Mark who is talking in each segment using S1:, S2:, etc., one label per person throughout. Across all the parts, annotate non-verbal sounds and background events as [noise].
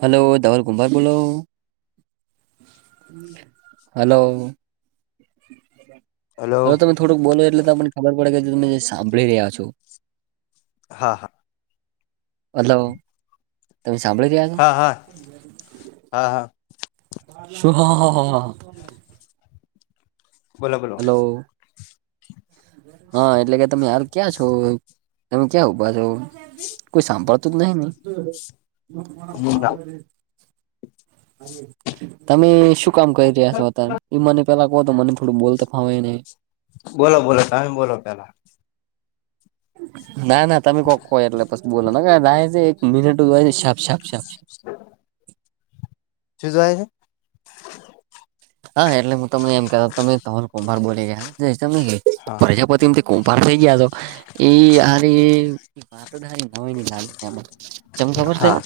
S1: Hello Dhaval કુમારભાઈ બોલો. Hello હ
S2: હલો
S1: તમે થોડુંક બોલો એટલે તમને ખબર પડે કે જે તમે સાભળી રહ્યા છો.
S2: હા હા.
S1: હલો તમે સાંભળી રહ્યા છો
S2: હા, હા હા હા.
S1: શું હ હા હા હ.
S2: બોલો બોલો
S1: હલો. હા એટલે કે તમે હાલ ક્યાં છો, તમે ક્યાં ઊભા છો? કોઈ સાંભળતું જ નહ નહિ તમે શું કામ કરી રહ્યા છો? અતાર એ મને પેલા કો તો મને થોડું બોલતા ફાવય ને
S2: બોલો બોલો તમે બોલો પેલા.
S1: ના ના તમે કોક એટલે પછ બોલો છે એક મિનટ છે છ છાપ છાપ
S2: હ [unintelligible] -શ જાય છે.
S1: હા એટલે હું તમને એમ કતા તમેલ કુભાર બોલી ગયા ત
S2: હા
S1: પ્રજાપતિ કુંભાર થઈ ગયા તો એ હરે વાતારી ન હોય ની લાગે જેમ ખબર છે.
S2: હા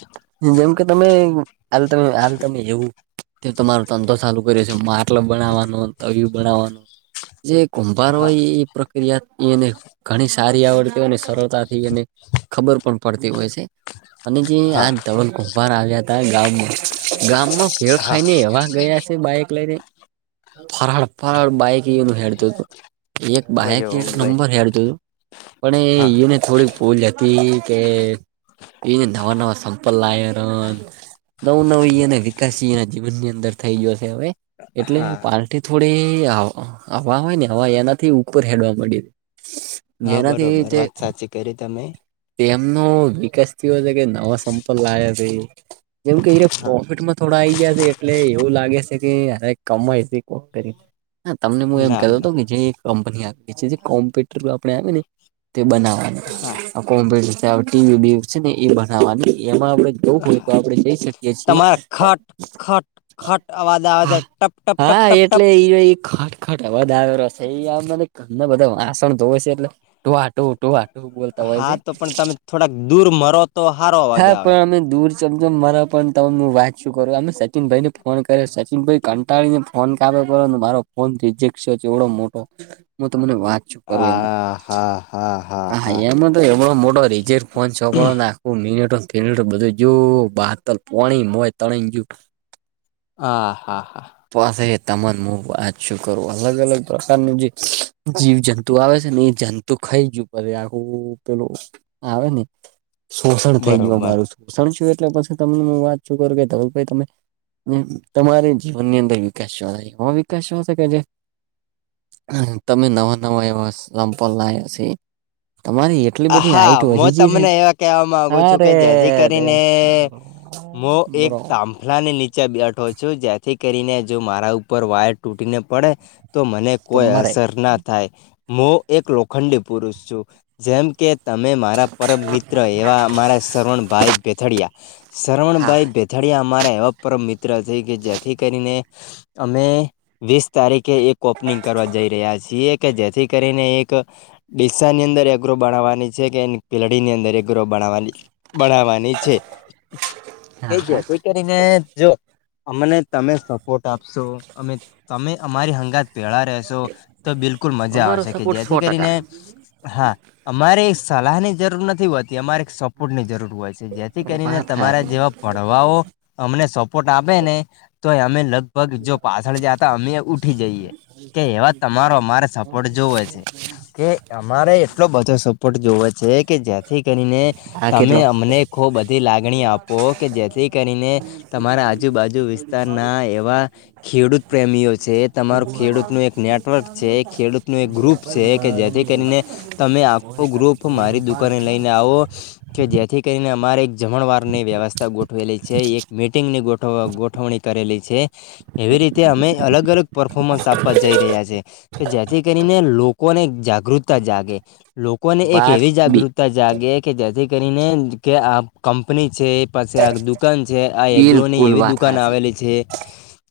S1: જેમ કે તમે ત હાલ તમે એવું કે તમારો તંધો સાલું છે માર્લ બનાવવાનું તવિું બનાવવાનું જે કુંભાર
S2: હા
S1: હોય એ પ્રક્રિયાને ઘણી સારી આવડતી હો અને સરળતાથી એને ખબર પણ પડતી હોય છે. અને જે આ
S2: હા
S1: ધવલ કુભાર આવ્યા હતા. ગામમાં ગામ માં ભેળ
S2: હા
S1: ખાઈ ને એવા ગયા. છે બાઈક લઈને ફરાળ ફરાળ બાઈક એ હેલતું હતું. એક બાહેક એક
S2: બરોબર
S1: નંબર હયાળતો હતું
S2: હા
S1: પણ એ ને થોડીક પૂલ હતી કે પને નવા નવા સંપલ લાવ ર નવું નવી અને વિકાસ એના જીવન ની અંદર થઈ ગયો છે. હવે એટલે
S2: હા
S1: પાર્ટી થોડી હવા હોય ને હવા એનાથી ઉપર હેડવા મળીયુ.
S2: હા બરોબર વાત સાચી કરી તમે.
S1: તેમનો વિકાસ થયો છે કે નવા સંપર્ લાયા છે જેમ કે એ
S2: હા
S1: પ્રોફિટમાં. થોડા આઈ ગયા છે એટલે એવું લાગે છે કે કમાય છે. કોક કરી હ તમને હું એમ
S2: ના
S1: કતો હતો
S2: ના
S1: કે જે એક કંપની આવી છે. જે કોમ્પ્યુટર આપે આવે ને તે બનાવવાનું
S2: હા [unintelligible]
S1: કોમ્પ્યુટર ટીવી બીવી છે. ને એ બનાવવાની એમાં આપડ જોવું હોય તો આપડે જઈ શકીએ છીએ
S2: તમારા ખટ ખટ [inaudible] અવાજ આવે
S1: હા
S2: છે ટપ ટપ ટપ
S1: હા
S2: ટપ ટપ
S1: એટલે ખ ખટાવા આવેયો રશે એ આમ મને ઘરના બધા વાસણ ધોવે છે એટલે ધૂઆં ટુ ધૂઆં એવું બોલતા હોય
S2: હા
S1: છે.
S2: તો પણ તમે થોડાક દૂર મરો તો હારો-
S1: હા પણ અમે દૂર- તમે જેમ મારા પણ તમે હું વાત શું કરો અમે સચિનભાઈ ને ફોન કર્યો સચિન ભાઈ ત્યારે ફોન કર્યો મારો ફોન ત્રીજેક છે એટલો મોટો હું તમને વાત શું કરું એમાં
S2: આ હા હા હા હા
S1: એમનો મોટો રિજેક્ટ ફોન છોકરો ના કેમેરો જો બાાતર પોણી હોય તણાય જો
S2: હા હા હા
S1: પાસે તમાને વાત શુ કરું અલગ અલગ પ્રકારનું જે જીવ જંતુ આવે છે. ને એ જુ તું ખાઈજું પણ આખું પેલું આવે ને શોષણ થઈ ગયું
S2: બરોબર
S1: મારું શોષણ છું એટલે પછી તમને હું વાતચું કરું કે ધવલભાઈ તમે? તમારે જીવન ની અંદર વિકાસ જોવા એ વિકાસ જો શકે છે. તમે નવા નવા એવા ચંપલ છે. તમારી એટલી બધી
S2: હા
S1: હાઈટ
S2: હ
S1: વધી ગઈ છે
S2: તમને એવા. કેવા માંગુ
S1: અરે
S2: છું કે જેથી
S1: રે
S2: કરીને મોહ એક
S1: બરો
S2: તાંબુ વાયરની નીચે બેઠો છો જ્યાંથી કરીને જો મારા ઉપર વાયર તૂટીને પડે તો મને કોઈ
S1: તમારે
S2: અસર ના થાય હું એક લોખંડી પુરુષ છું જેમ કે તમે મારા પરમ મિત્ર એવા અમારા શ્રવણ ભાઈ પીઠડીયા
S1: હા
S2: શવણભાઈ પીઠડીયા અમારા એવા પરમ મિત્ર છે કે જેથી કરીને અમે વીસ તારીખે એક ઓપનિંગ કરવા જઈ રહ્યા છીએ, કે જેથી કરીને એક ડીસા ની અંદર એ ગ્રોપ બણવાની છે કે પિલડી ની અંદર એ ગ્રોપ બવા બનાવાની ની છે જ
S1: હા
S2: કરીને જો અમને તમે સપોર્ટ આપશો અમે તમે અમારી હંગાત પેળા રહેશો તો બિલકુલ મજા
S1: અમારો
S2: આવશે કે
S1: સપોર્ટ
S2: જેથી
S1: સો
S2: કરીને
S1: ટકા
S2: હા. અમારે સલાહ ની જરૂર નથી હોતી અમારે સપોર્ટ ની જરૂર હોય છે. જેથી કરીને
S1: વાત
S2: તમારા
S1: હારી
S2: જેવા પડવાઓ અમને સપોર્ટ આપે ને તો અમે લગ પગ જો પાછળ જતા અમે ઉઠી જઈએ, કે એવા તમારો અમારે સ સપોર્ટ જોવે છે કે અમારે એટલો બધો સપોર્ટ જોવે છે કે જ જેથી કરીને
S1: આ
S2: તમે
S1: કેટલો
S2: અમને ખૂબ બધી લાગણી આપો કે જેથી કરીને તમારા આજુબાજુ વિસ્તાર ના એવા ખેડૂત પ્રેમીઓ છે તમાર ખેડૂત નું એક નેટવર્ક છે ખેડૂત નું એક ગ્રુપ છે કે જેથી કરીને તમે આખો ગ્રુપ મારી દુકાને લઈને આવો કે જેથી કરીને અમારે એક જમણવારની વ્યવસ્થા ગોઠવેલી છે એક મીટિંગ ની ગોઠ ગોઠવણી. કરેલી છે એવી રીતે અમે અલગ અલગ પરર્ફોર્મન્સ આપવા જઈ રહ્યા છે. કે જેથી કરીને લોકોને જાગૃતતા જાગે લોકોને એક
S1: વાત
S2: એવી
S1: બી
S2: જાગૃતતા જાગે કે જેથી કરીને કે આ કંપની છે. પાસે આ દુકાન છે આ એગ્રો ની
S1: બિલકુલ
S2: એવી
S1: વાત
S2: દુકાન
S1: હાચી
S2: આવેલી છે.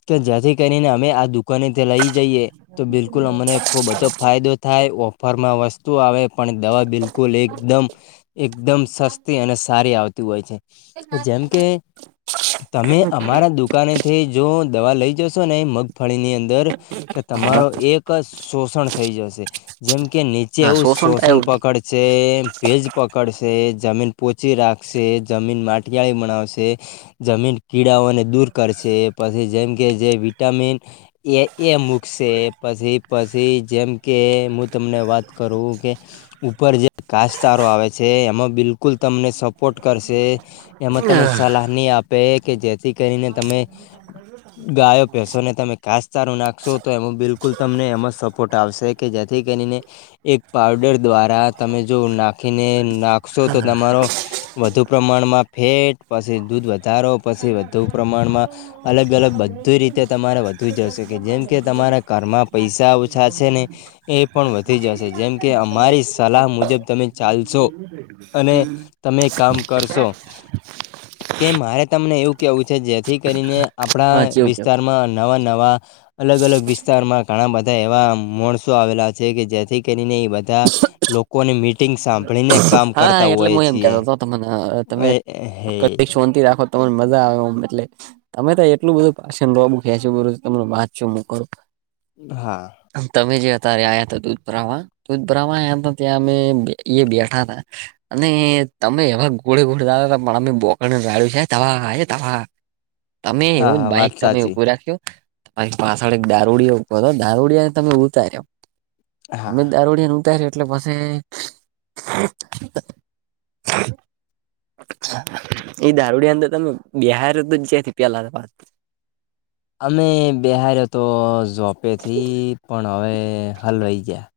S2: તો જેથી કરીને અમે આ દુઃખ દુકાને તે લઈ જઈએ તો બિલકુલ અમને ખૂબ બધો ફાયદો થાય ઓફરમાં વસ્તુ આવે પણ દવા બિલકુલ એકદમ એકદમ સસ્તી અને સારી આવતી હોય છે. જેમ કે તમે અમારા દુઃખ દુકાની થી જો દવા લઈ જશો ને મગફળીની અંદર કે તમારો એક શોષણ થઈ જશે જેમ કે નીચે
S1: ના
S2: એવું
S1: તો
S2: શોષણ
S1: આવ્યું
S2: પકડ છે ભેજ પકડશે જમીન પોચી રાખશે જમીન માટીિયાળી બનાવશે. જમીન કીડાઓને દૂર કરશે એ પછી જેમ કે જે વિટામિન એ એ મૂકશે પછી પછી જેમ કે હું તમને વાત કરું કે ઉપર જે કાસચારો આવે છે એમાં બિલકુલ તમને સપોર્ટ કરશે એમાં
S1: નહી
S2: તમને સલાહની આપે કે જેથી કરીને તમે ગાયો પસોને તમે કાસચારો નાખશો તો એમ બિલકુલ તમને એમમાં સપોર્ટ આવશે. કે જેથી કરીને એક પાવડર દ્વારા તમે જો નાખીને નાખશો તો તમારો. વધુ પ્રમાણમાં ફેટ પછી દૂધ વધ વધારો પછી વધુ પ્રમાણમાં અલગ અલગ બધી રીતે તમારે વધુ જઈશે કે જેમ કે તમારા ઘરમાં પૈસા ઓછા છે ને, એ પણ વધી જશે જેમ કે અમારી સલાહ મુજબ તમે ચાલશો અને તમે કામ કરશો કે મારે તમને એવું કેવું છે જેથી કરીને આપણા
S1: હા કેવું કેવું
S2: વિસ્તારમાં નવા નવા અલગ અલગ વિસ્તારમાં ઘણા બધા એવા માણસો આવેલા છે કે જેથી. કરીને એ બધા લોકોને મી
S1: હા એટલે હું એમ
S2: છીએ
S1: કતો હતો તને તમે
S2: એ હે
S1: ક શોથી રાખો તમાને મજા આવેમ એટલે તમે તો એટલું બધું ભાછણ લોબુ કે છો બધુ તમેં વાચો છો હું કરું
S2: હા.
S1: તમે જે અત્યારે આવ્યા હતા દૂધ ભરાવા દૂધ ભરાવા આવયા હતા ત્યાં અમે ઇએ બેઠા થા અને તમે એવા ગોડે ગોડ પણ અમે બોક રાડ્યું છે ધ્વાહા ધ્વાહા તમે
S2: હા
S1: એવું જ
S2: હા વાત
S1: બાઈક તમે
S2: સાચી
S1: ઉભુ રાખ્યું. બાઈક પાછળ એક દારૂડિયો ઊભો હતો દારૂડિયા ને તમે ઉતાર્યો
S2: હા
S1: અમે દારોડીને ઉતારયો એટલે પસે [inaudible] એ દારૂડિયા અંદર તમે બેહારયો તો જ જ્યાંથી પેલા હતા વાત
S2: અમે બિહાર્યો તો ઝોપેથી પણ હવે હલવાઈ ગયા.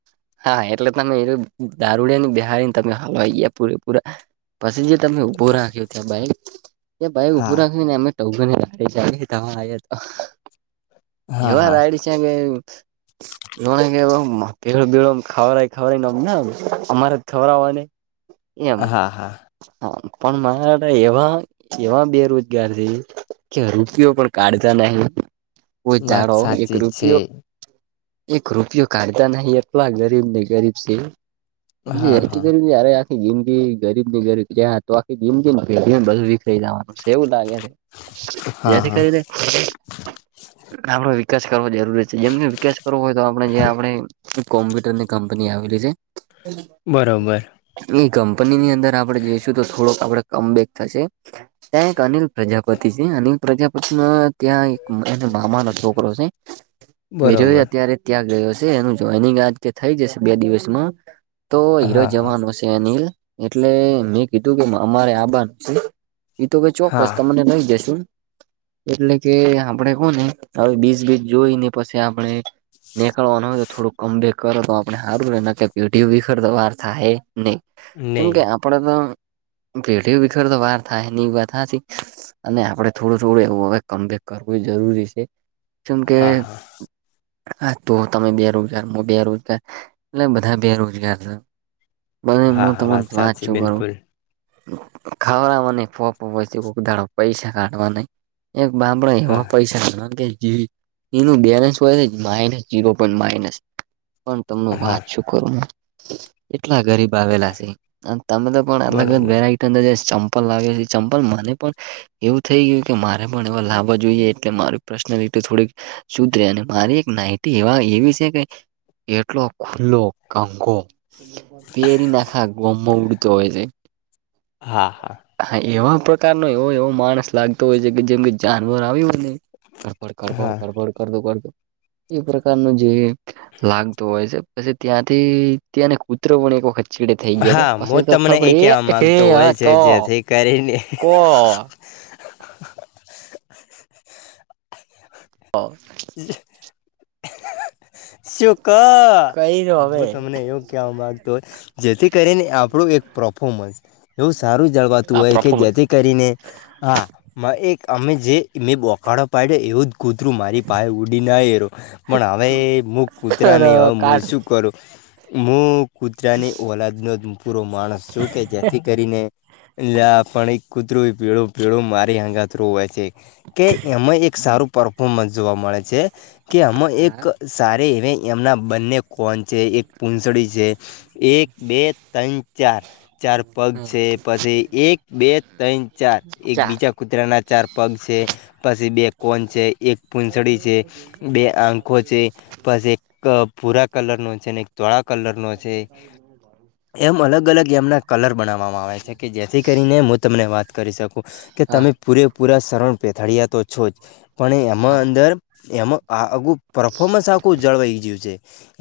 S1: હા એટલે તમે એ દારૂડિયા ને બેહારીને તમે હલવાઈ ગયા પૂરે પૂરા પસે જે તમે ઉભો રાખ્યો ત્યાં બાઈક એ બાઇક ઊભું
S2: હા
S1: રાખ્યું ને અમે ટગને ધવલ આયો તો
S2: હા
S1: એવા
S2: હા
S1: રાયડી છે કે [unintelligible] એલો બેડો ખાવય ખાવયનેમ અમારે જ ખવરવાની એમ
S2: હા હા
S1: હા પણ મારા એવા એવા બેરોજગાર છે. કે રૂપિયો પણ કાઢતા નહી કો
S2: વાત
S1: જાડો એક
S2: સાચી છે
S1: રૂપિયો એક રૂપિયો કાઢતા નહી એટલા ગરીબ ને ગરીબ છે.
S2: હા
S1: હેરતી
S2: હા
S1: કરી યારે યાર જિંદગી ગરીબ ની ગરીબ જ્યાં તો આખી જીંદગી ને પેઢીઓને બધું વીખરી જવાનું એવું લાગે.
S2: હા
S1: જેથી
S2: હા
S1: કરી આપડો વિકાસ કરવો દેતો જેમનો વિકાસ કરવો હોય તો આપણે જે આપણે કોમ્પ્યુટર ની કંપની આવેલી છે
S2: બરોબર
S1: હ હ [unintelligible] નઈ કંપનીની અંદર આપડે જઈશું તો થોડોક આપડે કમબેક થશે. ત્યાં એક અનિલ પ્રજાપતિ છે અનિલ પ્રજાપતિમાં ત્યાં મામા નો છોકરો છે વિજય
S2: બરોબર
S1: અત્યારે ત્યાગ ગયો છે એનું એની ગાજ કે થઈ જશે બે દિવસમાં તો
S2: હા
S1: હીરો
S2: હા
S1: જવાનો હશે. અનિલ એટલે મેં કીધું કે અમારે આબાનું છે એ તો ભાઈ ચોક્કસ
S2: હા
S1: તમને લઈ જસું એટલે કે આપડે કોને હવે બીચ બીચ જોઈને પછી આપણે નેકળવાના હોય તો થોડું કમ બેક કરો તો આપણે હારુ રે નકર બ્યૂટી વિખેરતા વાર થાહે નહી ચમ
S2: નહી
S1: કે પણ ન અ પેઢીઓ વિખર તો વાર થાય નહીં ઈ વાત હાચી અને આપડે થોડું થોડું એવું કમબેક કરવું જરૂરી છે. ચમ કે
S2: હા હા
S1: તો તમે બે રો બેરોજગાર એટલે બધા બેરોજગાર છે. બધુ
S2: હા
S1: હું
S2: હા વાત
S1: તમને વાચ
S2: સાચી
S1: છું કરું.
S2: બિલકુલ
S1: ખાવડવા ની ફાંફા હોય છે પછી કોક દાળો પૈસા કાઢવા ની એક બામડો એવો
S2: હા
S1: પૈસા કાઢવાનું કે જેવી એનું બેલેન્સ હોય જ માઇનસ જીરો પોઈન્ટ માઇનસ. પણ તમનું વાત
S2: હા
S1: શું કરનું. એટલા ગરીબ આવેલા છે તમે તો પણ અલગ અલગ
S2: બરોબર
S1: વેરાય અંદર જે ચંપલ લાગે છે એ ચંપલ મને પણ એવું થઈ ગયું કે મારે પણ એવા લાવવા જોઈએ એટલે મારી પર્સનાલિટી થોડીક સુધરે અને મારી એક નાઇટી એવા એવી છે કે એટલો ખુલ્લો બંકો પેરી નાખા ગોમમાં ઉડતો હોય છે.
S2: હા હા.
S1: હા એવા પ્રકાર નુ એવો એવો માણસ લાગતો હોય છે કે જેમ કે જાનવર આવીયો હોય ને કરફડ કરફડ
S2: હા
S1: કરફડ કરું કરું એ પ્રકારનું જે લાગતો હોય છે પછી ત્યાંથી ત્યાંને કૂતરો પણ એક વખત ચીડે થઈ ગયા તો
S2: હા હું
S1: પછી તો
S2: તમને
S1: ફફડી હે આ ક
S2: કરી ને
S1: પો ઓ
S2: શ્યુક ક
S1: કઈ રો હવે
S2: હું તમને એવું કેવા માંગતો જેથી કરીને આપડુ એક પરફોમન્સ એવું સારું જાળવાતું
S1: આ
S2: હોય કે
S1: પરફોર્મન્સ
S2: જેથી કરીને હા એક અમે જે મેં બોખળો પાડ્યો એવું જ કૂતરું પાયે ઊડી ના એરો પણ હવે મૂક કૂતરા નહીં હવે હું
S1: કાઢું
S2: શું કરું મુ કૂતરાની ઓલાદ નો પૂરો માણસ છું કે જેથી કરીને એટલે પણ એક કુતરરુ પેળો પેળો મારી હંગાત રોવે છે. કે એમાં એક સારું પરફોર્મન્સ જોવા મળે છે કે એમાં એક
S1: હા
S2: સારે એને એમનાં બંને કોન છે એક પૂંસડી છે. એક બે ત્રન ચાર ચાર પગ
S1: હા
S2: છે પછી એક બે ત્રણ ચાર એક
S1: ચાર
S2: બીજા કૂતરા ના ચાર પગ છે પછી બે કોન છે એક પૂંસડી છે બે આંખો છે પસ એક પૂરા કલર નો છે ને તળા કલર નો છે. એમ અલગ અલગ એમના કલર બનાવામાં આવે છે કે જેથી કરીને હું તમને વાત કરી શકું કે
S1: હા
S2: તમે પૂરેપૂરા શરણ પેથાડયા તો છો જ પણ એ એમ
S1: હા
S2: ડર એમાં આગુ પરફોર્મન્સ આખું જળવાઈ ગયું છે.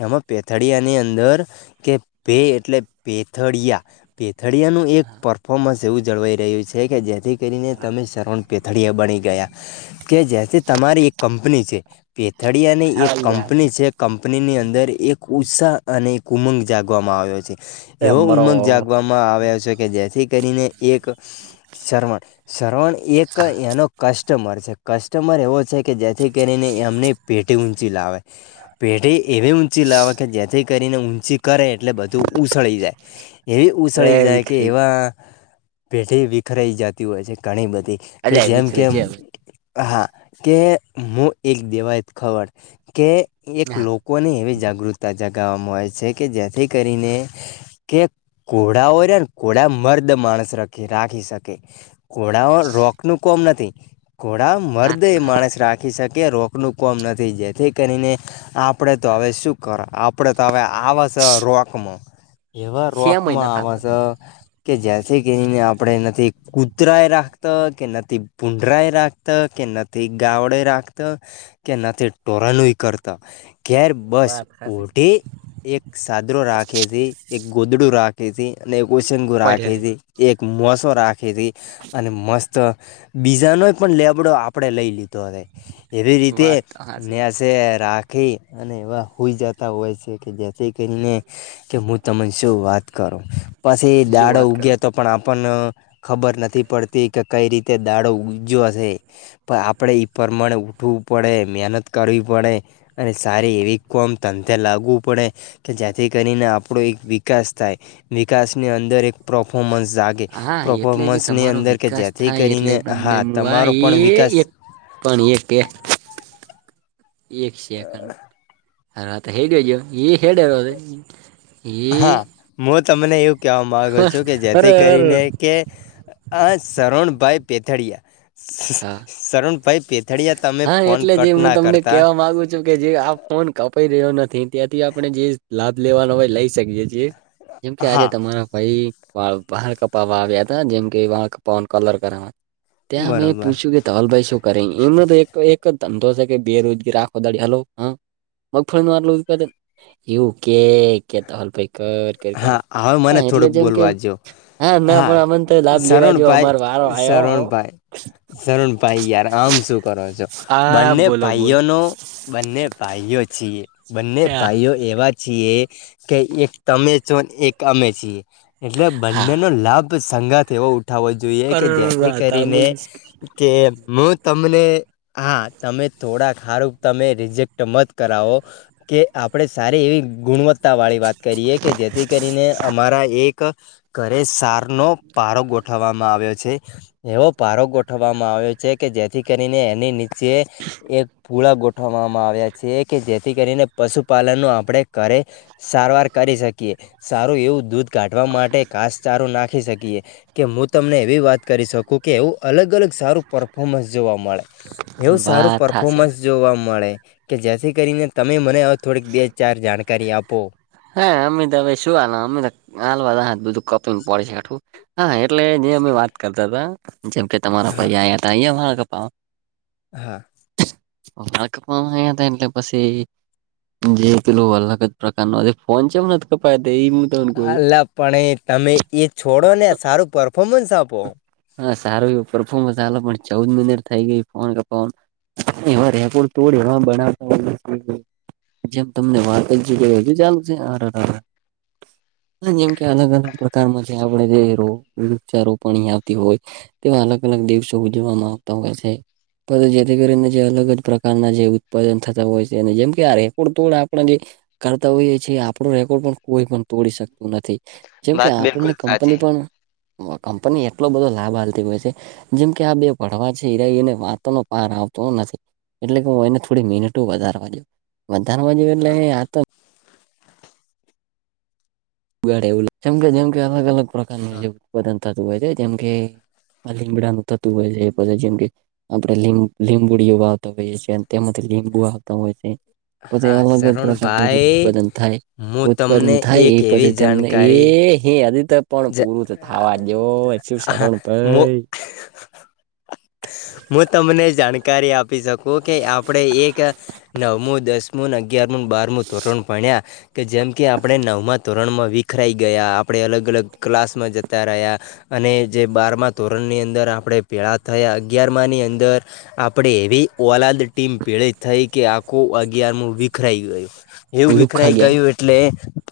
S2: એમાં પેથળિયાની અંદર કે બેે એટલે પે થડિયા પેથળિયાનું એક પરફોર્મન્સ એવું જળવાઈ રહ્યું છે કે જેથી કરીને
S1: હા
S2: તમે શવણ પેથળિયા બની ગયા કે જેથી તમારી એક કંપની છે. પેથળિયાની એક
S1: હાલ્યા
S2: કંપની છે કંપનીની અંદર એક ઉત્સાહ અને એક ઉમંગ જાગવામાં આવ્યો છે
S1: અરે
S2: એવો
S1: મરો
S2: ઉમંગ જાગવા મા આવ્યો છે કે જેથી કરીને એક શરવણ શરવણ એક એનો કસ્ટમર છે કસ્ટમર એવો કે જેથી કરીને એમને પેટી ઊંચી લાવે પેઢી એવી ઊંચી લાવે કે જેથી કરીને ઊંચી કરે એટલે બધું ઉસળી જાય એવી ઉસળી
S1: અરે
S2: જાય કે
S1: વિખરી
S2: એવા પેઢી વિખરાઈ જતી હોય છે ઘણી બધી કે
S1: અલ્યા
S2: જેમ
S1: વિખરી છે
S2: કેમ
S1: હવે
S2: હા કે મુ એક દેવાયત ખબર કે એક
S1: હા
S2: લો કોને એવી જાગૃતતા જગાવવામાં હો આવે છે કે જેથી કરીને કે કોડા હોય ને કોંડા મર્દ માણસ રખે રાખી શકે ઘોડા રોક નું કોમ નથી ઘોડા
S1: વાત
S2: મરદે
S1: તો
S2: એ માણસ
S1: હાચી
S2: રાખી શકે રોકનું કોમ નથી જેથી કરીને આપડે તો હવે શું કરો આપડે તો હવે આવ શ રોકમાં એવા
S1: સેમય
S2: રોકમાં
S1: નથ
S2: આવ
S1: આવતા
S2: શ કે જ્યાંથી કરીને આપડે નથી કૂતરાય રાખતા કે નથી ભૂડરાય રાખતા કે ન તે ગાવડે રાખતા કે ના તે ટોરનય કરતા ઘેર બસ
S1: વાત હાચી
S2: ઓઢે એક સાદરો રાખે છે એક ગોદડું રા ખેશે અને કોશંગુ રાખે
S1: પડ્યા રે
S2: છે એક મોસો રાખી હતી અને મસ્ત બીજાનોય પણ લેબડો આ પડે લઈ લીધો હવે એવી રીતે
S1: વાત તો હાચી
S2: ને શે રાખી અને એવા હોઈ જતા હોય છે કે જેથી કરીને કે મુ તમે શું વાત કરો પછી
S1: શું
S2: દાડો
S1: વાત કરો
S2: ઉગ્યો તો પણ આપને ખબર નથી પડતી કે કઈ રીતે દાડો ઉગજ્યો હશે પણ આપણે એ પ્રમાણે ઉઠવું પડે મહેનત કરવી પડે અને સારી એવી કોમ તંતે લાગવું પડે કે જેથી કરીને આપણો એક વિકાસ થાય વિકાસની અંદર એક પરફોર્મન્સ જાગે
S1: હા એટલે જે
S2: પરફોર્મન્સની
S1: તમારો
S2: અંદર કે
S1: વિકાસ
S2: જેથી
S1: થાય એટલે
S2: કરીને
S1: તમને
S2: હા
S1: હું આ
S2: તમારો પણ વિકાસ
S1: એ એક પાણી એક એક સેકન્ડ રા તો હઈ ગયોજ એ હેેરોદ
S2: હા હું તમને એવું કહેવા માગુ છું કે જેથી
S1: અરે અરે
S2: કરીને કે આ શરણભાઈ પેથળિયા
S1: હા
S2: શરણભાઈ પે અથડિયા તમે
S1: હા
S2: ફોન
S1: એટલે જે
S2: કટ
S1: હું
S2: ના
S1: તમને
S2: કરતા
S1: કેવા માંગુ કે જે આ ફોન કપાઈ રહ્યો નથી ત્યાંથી આપણે જે લાભ લેવાનો હોય લઈ શકીએીએ. જેમ કે આજે
S2: હા
S1: તમારા ભાઈ વા વાહાર કપાવા આવ્યા હતા જેમ કે વા કપાવાનો કલર કર ત્યાં મેં એ
S2: બરોબર
S1: પૂછ્યું કે તોલભાઈ શું કરે એમ તો એક તો એક જ ધંધો છે, કે બેરોજગી આખો દાડી હલો હ મગફળીટ યુ કે કેતાલ પેક કરે
S2: હા હવે મને
S1: એટલે
S2: થોડુંક
S1: જેમ કે
S2: બોલવા જો
S1: હા ના પણ અમને તો લાભ લેવા જે અમારો વારો આવ્યો હો.
S2: શારણભાઈ શારણ ભાઈ યાર આમ શું કરો છો,
S1: હા
S2: બંને
S1: બોલો બોલો
S2: ભાઈઓનો બંને પાઈઓ છીએ બંને
S1: ક્યા
S2: પાઈઓ એવા છીએ કે એક તમે છો ને એક અમે છીએ એટલે
S1: હા
S2: બંને નો લાભ સંગા એવો ઉઠ. ઉઠાવો જોઈએ કે જેથી કરીને કે હું તમને હા તમે થોડા ખારું તમે રિજેક્ટ મત કરાવો કે આપણે સારી એવી ગુણવત્તા. તા વાળી વાત કરીએ કે જેથી કરીને અમારા એક ઘરે સાર નો પારો ગોઠવવામાં આવ્યો છે. એવો પારો ગોઠવવામાં આવ્યો છે કે જેથી કરીને એની નીચે એક પૂળ ગોઠવવામાં આવ્યા છે, કે જેથી કરીને પશુપાલન ન આપણે કર સારવાર કરી શકીએ સારું એવું દૂધ કાઢવા માટે કાસચારું નાખી શકીએ કે હું તમને એવી વાત કરી શકું કે એવું અલગ અલગ સારું પરફોમન્સ જોવા મળે એવું સારું
S1: વાત થશે
S2: પરર્ફોર્મન્સ જોવા મળે કે જેથી કરીને તમે મને થોડીક બે ચાર જાણકારી આપો
S1: હા અમમે તો શું હાલ અમ તો હાલ બધું કપી પડે છે, આું હા એટલે જે અમે વાત કરતા હતા જેમ કે તમારા
S2: હા
S1: પયા હતા અયાપા
S2: હા
S1: વાકવામાં હતા એટલે પછી. જે કે લોકો અલગ જ પ્રકારનો ફોન છે કપ
S2: હલા પણ તમે એ છોડો ને સારું પરફોર્મન્સ આપો.
S1: હા સારું એવ પરફોર્મન્સ ચ પણ ચૌદ મિનિટ થઈ ગય ફન કપન વા રેપડ તોડ બનાવતા જેમ તમને વાત હજુ ચાલશે હ જેમ કે અલગ અલગ પ્રકારમાં જે આપડે જે રો વચારોપણી આવતી હોય. તેવા અલગ અલગ દિવસો ઉજવવામાં આવતા હોય છે. જેથી કરીને જે અલગ જ પ્રકારના જે ઉત્પાદન થતા હોય છે જેમ કે આ રેકોડ તોડ આપણે જે કરતા હોઈએ છ છેએ આપણો રેકોર્ડ પણ કોઈ પણ તોડી શકતું નથી. જેમ કે
S2: વાત
S1: આપણને
S2: બિલકુલ સાચી
S1: કંપની પણ કંપની એટલો બધો લાભ હાલતી હોય છે. જેમ કે આ બે ભડવા છે એરાને વાતો ન પાર આવતો નથી. એટલે કે હું એને થોડી મિનિટો વધારવા જોઉ વધારવા જો એટલે
S2: હા
S1: ા એવું જેમ કે જેમ કે અલગ અલગ પ્રકારનું
S2: હા
S1: જે ઉત્પાદન થતું હોય છે, જેમ કે લીબડાનું થતું હોય છે એ પછ જેમ કે આપડણે લ લીંબુડી આવતા હોઈએ છીએ. તેમાંથી લીંબુ આવતા હોય છે. પસી
S2: હા
S1: અલગ જ પ્રકારનું જે
S2: શરણભાઈ
S1: ઉત્પાદન થાય
S2: હું
S1: ઉત્પાદન
S2: તમને
S1: થાય એ
S2: એક એવી
S1: પસી તેમને એ
S2: જાણકારી
S1: હે અજી તો પણ
S2: જ
S1: પૂરું તો થાવા દયો, એફ્યુ
S2: હા
S1: શરણભઈ.
S2: મુ તમને જાણ કારી આપી શકુ કે, આપડે એક નવમું, દસમું ન અગ અગયારમુંન, બારમું ધોરણ ભણ્યા કે જેમ કે આપડે નવમાં ધોરણમાં વિખરાઈ ગયા આપડે અલગ-અલગ ક્લાસમાં જતા રહ્યા અને જે બારમા ધોરણની અંદર આપડે ભેળા થયા, અગિયારમાંની અંદર આપડે એવી ઓલાદ ટીમ ભેળી થઈ કે આખુ અગિયારમુ વિખરાઈ ગયું. એવું
S1: લુખા
S2: વિખરાઈ
S1: ગેંગ
S2: ગયું એટલે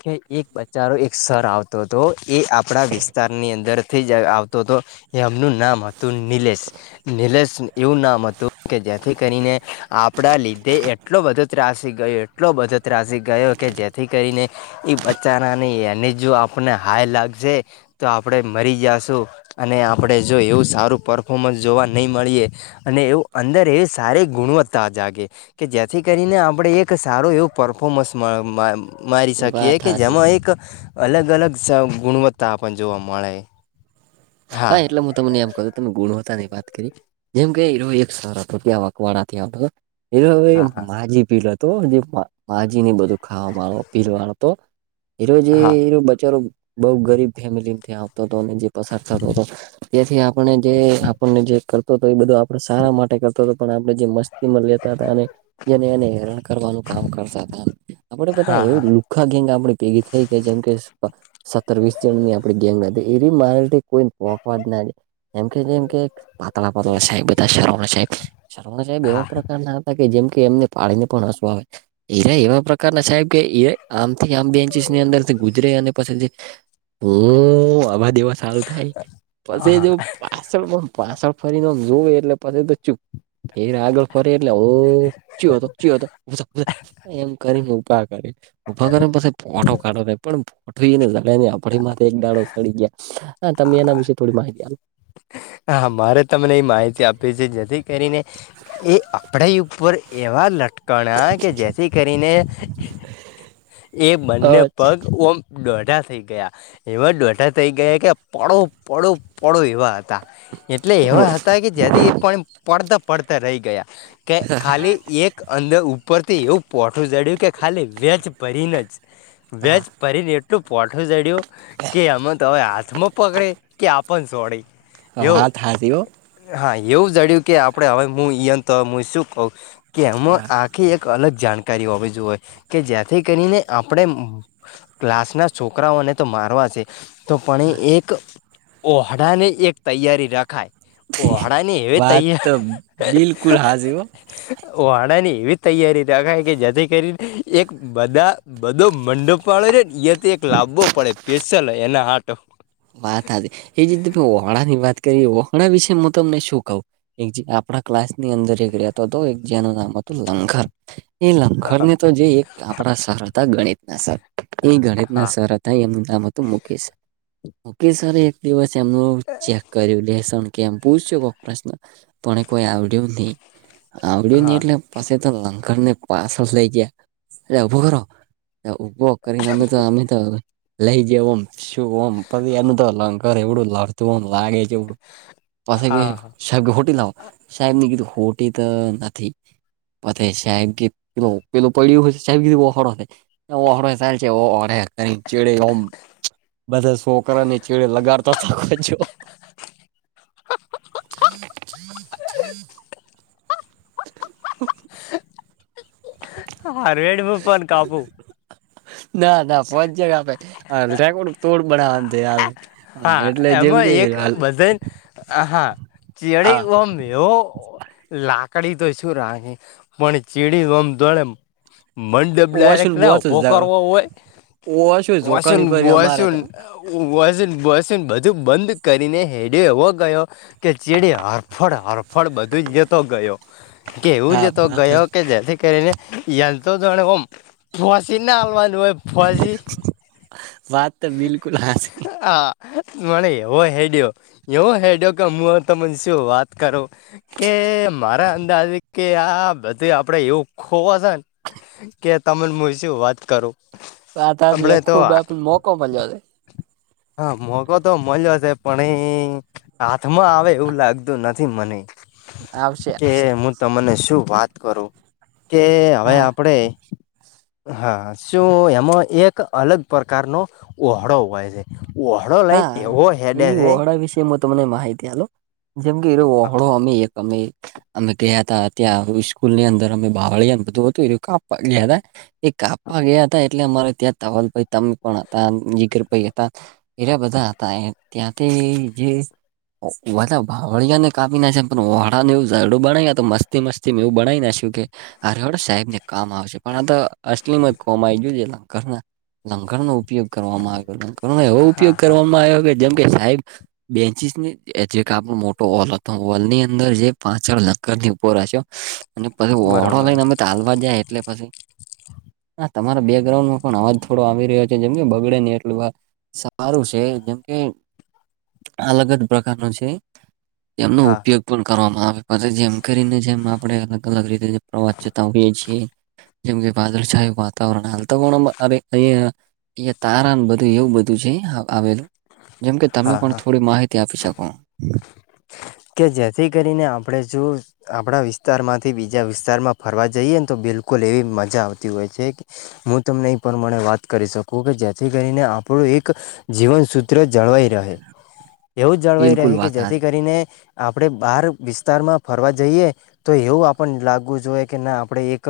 S2: કે, એક બચારો એક સર આવતો તો એ આપડા વિસ્તારની અંદરથી જ આવતો તો એમનું નામ હતું, નિલેશ. નિલેશ એવું નામ હતું કે, જેથી કરીને આપડા લીધે એટલો બધો ત્રાસી ગયો, એટલો બધો ત્રાસી ગયો કે જેથી કરીને એ બચારાની એની જો આપને હાય લાગશે તો આપડે મરી જાશું અને આપડે જો એવું સારું પરફોર્મન્સ જોવા નઈ મળીએ અને એવું અંદર એવી સારી ગુણવત્તા જાગી કે જેથી કરીને આપડે એક સારું એવું પરફોર્મન્સ મ મ મારી શકીએ
S1: વાત
S2: કે
S1: હાચી
S2: જેમાં એક અલગ-અલગ સ ગુણવત્તા પણ જોવા મળે.
S1: હા, એટલે મુ તમને કઉ તમે ગુણવત્તાની વાત કરી એમ કે એરો એક સર હતો ત્યા વકવાડાથી આવતો. એરો હવે
S2: હા હા
S1: માજી ભીલ હતો, જે મા-માજીને બધું ખાવાવાળો, પીરવાળો તો એરો જે
S2: હા
S1: એરો બચારો બઉ ગરીબ ફેમિલીમથી આવતો તો ને જે પસાર થતો તો તેથી આપણે જે આપણને જે કરતો તો એ બધું આપડ સારા માટે કરતો તો, પણ આપણે જે મસ્ત કિમત લેતા હતા, અને જેને એને હેરાન કરવાનું કામ કરતા તા. આપડે બધા
S2: હા
S1: એવુ ખા ગેંગ આપડી ભેગી થઈ ગઈ જેમ કે, સત્તર-વીસ જનની આપડી ગેંગ હતી. એરયુ મા કોઈન નોખવા જ ના ડે, એમ કે કેમ કે પાતળા-પાતળા સાહેબ અતા. શા મા સાહેબ, શર્મા સાહેબ
S2: હા
S1: એવા પ્રકારના હતા કે જેમ કે એમને ભાળીને પણ હસવુ આવે. એરયા એવા પ્રકારના સાહેબ કે એ આમથી આમ બેન્ચિસની અંદરથી ગુજરે અને પસી ઓ, આમા દેવા સારું થાય.
S2: હા
S1: પસી જો
S2: હા
S1: પાસળ મમ પાસળ ફરીને જોવે એટલે પછી તો ચુપ, ફેર આગળ ફરી એટલે હો ચીયો તો ચીયો તો ઉભો થા ઉભો થા એમ કરીને ઉભા કરે. ઉભા કરે ને પસ પોટો કાઢ ને પણ [unintelligible] આપડી માથે એક દાડો સડી ગયા. હા, તમે એના વિશે થોડી માહિતી આલો.
S2: હા, મારે તમને એ માહિતી આપવી છે, જેથી કરીને એ આપડી ઉપર એવા લટકાણા કે જેથી કરીને એ
S1: આપો
S2: બંને
S1: અચ્છા
S2: પગ ઓમ દોઢા થઈ ગયા એવા દોઢા થઈ ગયા કે પડો પડો પડો એવા તા એટલે એવા હતા કે જેથી એ પણ પડતા પડતા રઈ ગયા કે ખાલી એક અલગ ઉપરથી એવું પોઠું જડ્યું કે ખાલી વેજ ભરીને જ વેજ ભરીને એટલું પોઠું ચડ્યું કે એમાં તો હવે હાથમાં પકડે કે આપણ છોડે
S1: હ,
S2: એવું
S1: વાત હાચી હો.
S2: હા, એવું જડ્યું કે આપડે હવે મુ ઇયોન તો મુ શું કઉ કે એમાં
S1: હા
S2: આ કે એક અલગ જાણકારી હોવી જોએ, કે જેથી કરીને આપણે ક્લાસના છોકરાઓને તો મારવા છે. તો પણ એ એક ઓહડાની એક તૈયારી રખાય. ઓહડાની એવી
S1: વાત
S2: તૈયાર
S1: તો બિલકુલ હાઝી હો.
S2: ઓહડાની એવી તૈયારી રખાય કે જેથી કરીને એક બધા બધો મંડો પાડો છે. ને તો એક લાવવો પડે પેશલ એના આટો
S1: વાત એ જીતે તમે વહણાા ની વાત કરી વહણા વિશે હું તમને શું કહઉું. એક જ આપણા ક્લાસ ની અંદર એક રહેતો હતો એક જનું નામ હતું લંગર એ લમખર ને તો જે એક આપણા સર હતા ગણિત ના સર એ ગણિત ના
S2: હા
S1: સર હતા એમનું નામ હતું મુકેશ મુકેશ્વરે એક દિવસ એમનું ચેક કર્યું લસ કેમ પૂછ છે કોક પ્રશ્ન પણ કોઈ આવડ્યું નહીિ આવડ્યું
S2: હા
S1: નહી એટલે પાછ તો લંકર ને પાછળ લઈ ગયા અરે ઉભો કરો ઉભો કરીને અમે તો અમે તો લઈ જ શુંમ એનું તો અલંકર એવડું લડતું હો લાગે છે. એવડું પછ કે
S2: હા
S1: સાહેબ હોટી લાવો સાહેબ ની કીધું હોટી તો નથી. પ સાહેબ કે પે પેલું પડ્યું સાહેબ કી બહ ઓડ ચ છેે ચડેમ બધા છોકરા અને ચેડે લગાડતો શખ જો. ઓ [unintelligible]
S2: હ રેડમાં પણ કાપુ
S1: ના ના ફ જગ આપે રેકોર્ડ તોડ બનાવાનું આવે-
S2: હા એમાં એક બધા આ હા ચડી
S1: આ
S2: ઓ મેવ લાકડી તો છું રાે પણ ચીડીમ દોડે મંડપ
S1: ઓશું
S2: ડાયરેક્ટ
S1: બહુ
S2: ના ઉભો
S1: જ
S2: કરવો
S1: ઓશું જોકાણી
S2: હોયસનસન
S1: પર અમારે તો
S2: વ વસન બધું બંધ કરીને હેડે એવો ગયો કે ચીડીે હરફળ હરફળ બધું જ જતો ગયો કેવું
S1: હા
S2: લતો ગયો કે જે કેને એયા બસના આળવાય ફવાજી
S1: વાત તો બિલકુલ હાચી
S2: હ મરે એવો હેડયો એવો હેડયો કે હું તને શું વાત કરો કે મારા અંદાજે કે આ બધું આપડે એવું ખોવાશેને કે તમિલ મુવી શ વાત કરું
S1: હ ત
S2: હમણે તો
S1: આખુંબ મોકો મળ્યો છે.
S2: હા મોકો તો મળ્યો છે પણ એ હાથમાં આવે એવું લાગતું નથી મને
S1: આવશે
S2: કે
S1: આવશે
S2: હું તમને શું વાત કરું કે હવે
S1: હા
S2: આપણેે હા શું એમાં એક અલગ પ્રકારનો ઓહોળો હોય છે ઓહો ઘડો લઈ
S1: હા
S2: એવો
S1: એ
S2: હેડે છે.
S1: વહોડા વિશે [unintelligible] તમને માહિતી હાલ જેમ કે એ વહોળો અમે એક અમે અમે ગયા તા ત્યાં સ્કૂલ ની અંદર અમે બાવળીને બધું હતું કા ગયા તા એ કાપવા ગયા હતા એટલે અમારે ત્યાં તવલભાઈ ત પણ હતા જીગર ભાઈ હતા એ બધા હતા ત્યાં તે જે ધા વાાવળિયા ને કાપી ના છે પણ ઓળા એવું ઝડું બના ગયા તો મસ્તી મસ્તી એવું બનાવી નાખ્યું કે અરે ઓ સાહેબ ને કામ આવશે પણ આ તો અસલીમત કોવામાં આવી ગય છે લર લંગર નો ઉપયોગ કરવામાં આવ્યો કો એવો
S2: હા
S1: ઉપયોગ
S2: હા
S1: કરવામાં આવ્યો કે જેમ કે સાહેબ બેન્ચીસ ની જે એક આપણો મોટો વલ હતો વોલ ની અંદર જે પાંચ લકર ની ઉપર્યો અને પછી વળો
S2: બરોબર
S1: લઈને અમે ચાલવા જાય એટલે પછી. હા તમારા બેકગ્રાઉન્ડ માં પણ અવાજ થોડો આવી રહ્યો છે જેમ કે બગડે ને એટલું સારું છે, જેમ કે અલગ જ પ્રકાર ન છે, એમનો
S2: હા
S1: ઉપયોગ કરવામાં આવે જેમ કરીને જેમ આપણે અલગ અલગ રીતે પ્રવાસ જતા હોઈએ છીએ જેમ કે વાદળછાયું વાતાવરણ હાલતા અ અયા તારા બધું એવું બધું આવેલું જેમકે તમે
S2: હા
S1: પણ
S2: હા
S1: થોડી માહિતી આપી શકો
S2: કે જેથી કરીને આપણેે જો? આપણા વિસ્તારમાંથી બીજા વિસ્તારમાં ફરવા જઈએ ને તો બિલકુલ એવી મજા આવતી હોય છે. કે હું તમને એ પ્રમાણે વાત કરી શકું કે જેથી કરીને આપણું એક જીવન સૂત્ર જળવાઈ રહે, એવું જળવાઈ
S1: બિલકુલ
S2: રહે કે
S1: વાત
S2: જેથી
S1: હારી
S2: કરીને આપડે બાર વિસ્તારમાં ફરવા જઈએ. તો એવું આપને લાગવું જોઈએ કે ના આપણે એક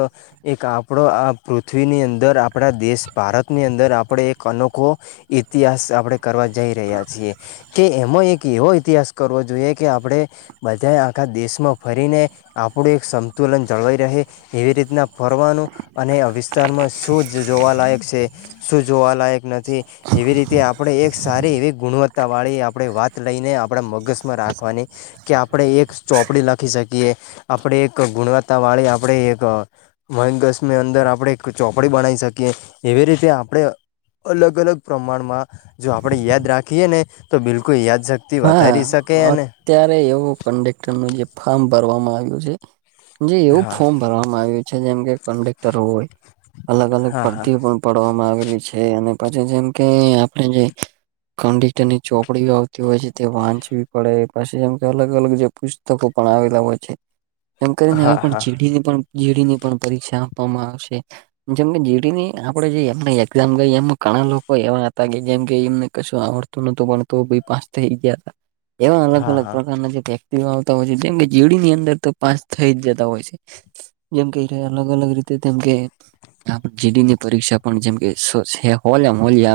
S2: એક આપણો આ પૃથ્વીની અંદર આપણા દેશ ભારતની અંદર આપણે એક અનોખો. ઇતિહાસ આપડે કરવા જઈ રહ્યા છીએ, કે એમાં એક એવો ઇતિહાસ કરવો જોઈએ. કે આપણે, બધાએ આખા દેશમાં ફરીને આપણું એક સંતુલન જળવાઈ રહે, એવી રીતના ફરવાનું. અને વિસ્તારમાં શું જ જોવાલાયક છે, શું જોવાલાયક નથી. એવી રીતે આપણે એક સારી એવી ગુણવત્તા વાળી આપણે વાત લઈને આપડા મગજમાં રાખ લખવાની, કે આપણે એક ચોપડી લખી શકીએ. આપણે એક ગુણવત્તા વાળી આપણે એક મગસની અંદર આપણે એક ચોપડી બનાવી શકીએ, એવી રીતે આપણે અલગ અલગ પ્રમાણમાં, જો આપણે યાદ રાખીએ ને તો બિલકુલ યાદ જ થી વધારી શકે અને
S1: અ્યારે એવું કન્ડેક્ટર નું જે ફારમ ભરવામાં આવ્યું છે, જે એવું
S2: હા
S1: ફોર્મ ભરવામાં આવ્યું છે જેમ કે કંડેક્ટર હોય, અલગ અલગ
S2: હા હા
S1: પરતી પણ પડવામાં આવેલી છે અને પછી જેમ કે આપે જે, કંડરની ચોપડીઓ તે હોય છે તે વાંચવી પડે પાછ જેમ કે અલગ અલગ જે પુસ્તકો પણ આવેલા હોય છે. એ
S2: હા
S1: કરીને
S2: હા
S1: હવે પણ જીડીની પણ જી ડી ની પણ પરીક્ષા આપવામાં આવશે. જેમને જી ડી ની આપડે જે એમ એક્ઝામ ગઈ એમ ઘણા લોકો એવા હતા કે જેમ કે એમને કશું આવડત પણ પાંચ થઈ ગયા, એવા અલગ
S2: હા
S1: અલગ
S2: હા
S1: પ્રકારના જે તે આવતા હોય છે જેમ કે જે ડી ની અંદર તો પાંચ થઈ જ જતા હોય છે. જેમ કહી ર અલગ અલગ રીતે તેમ કે આપ જીડી ની પરીક્ષા પણ જેમકે હોલમ હોલ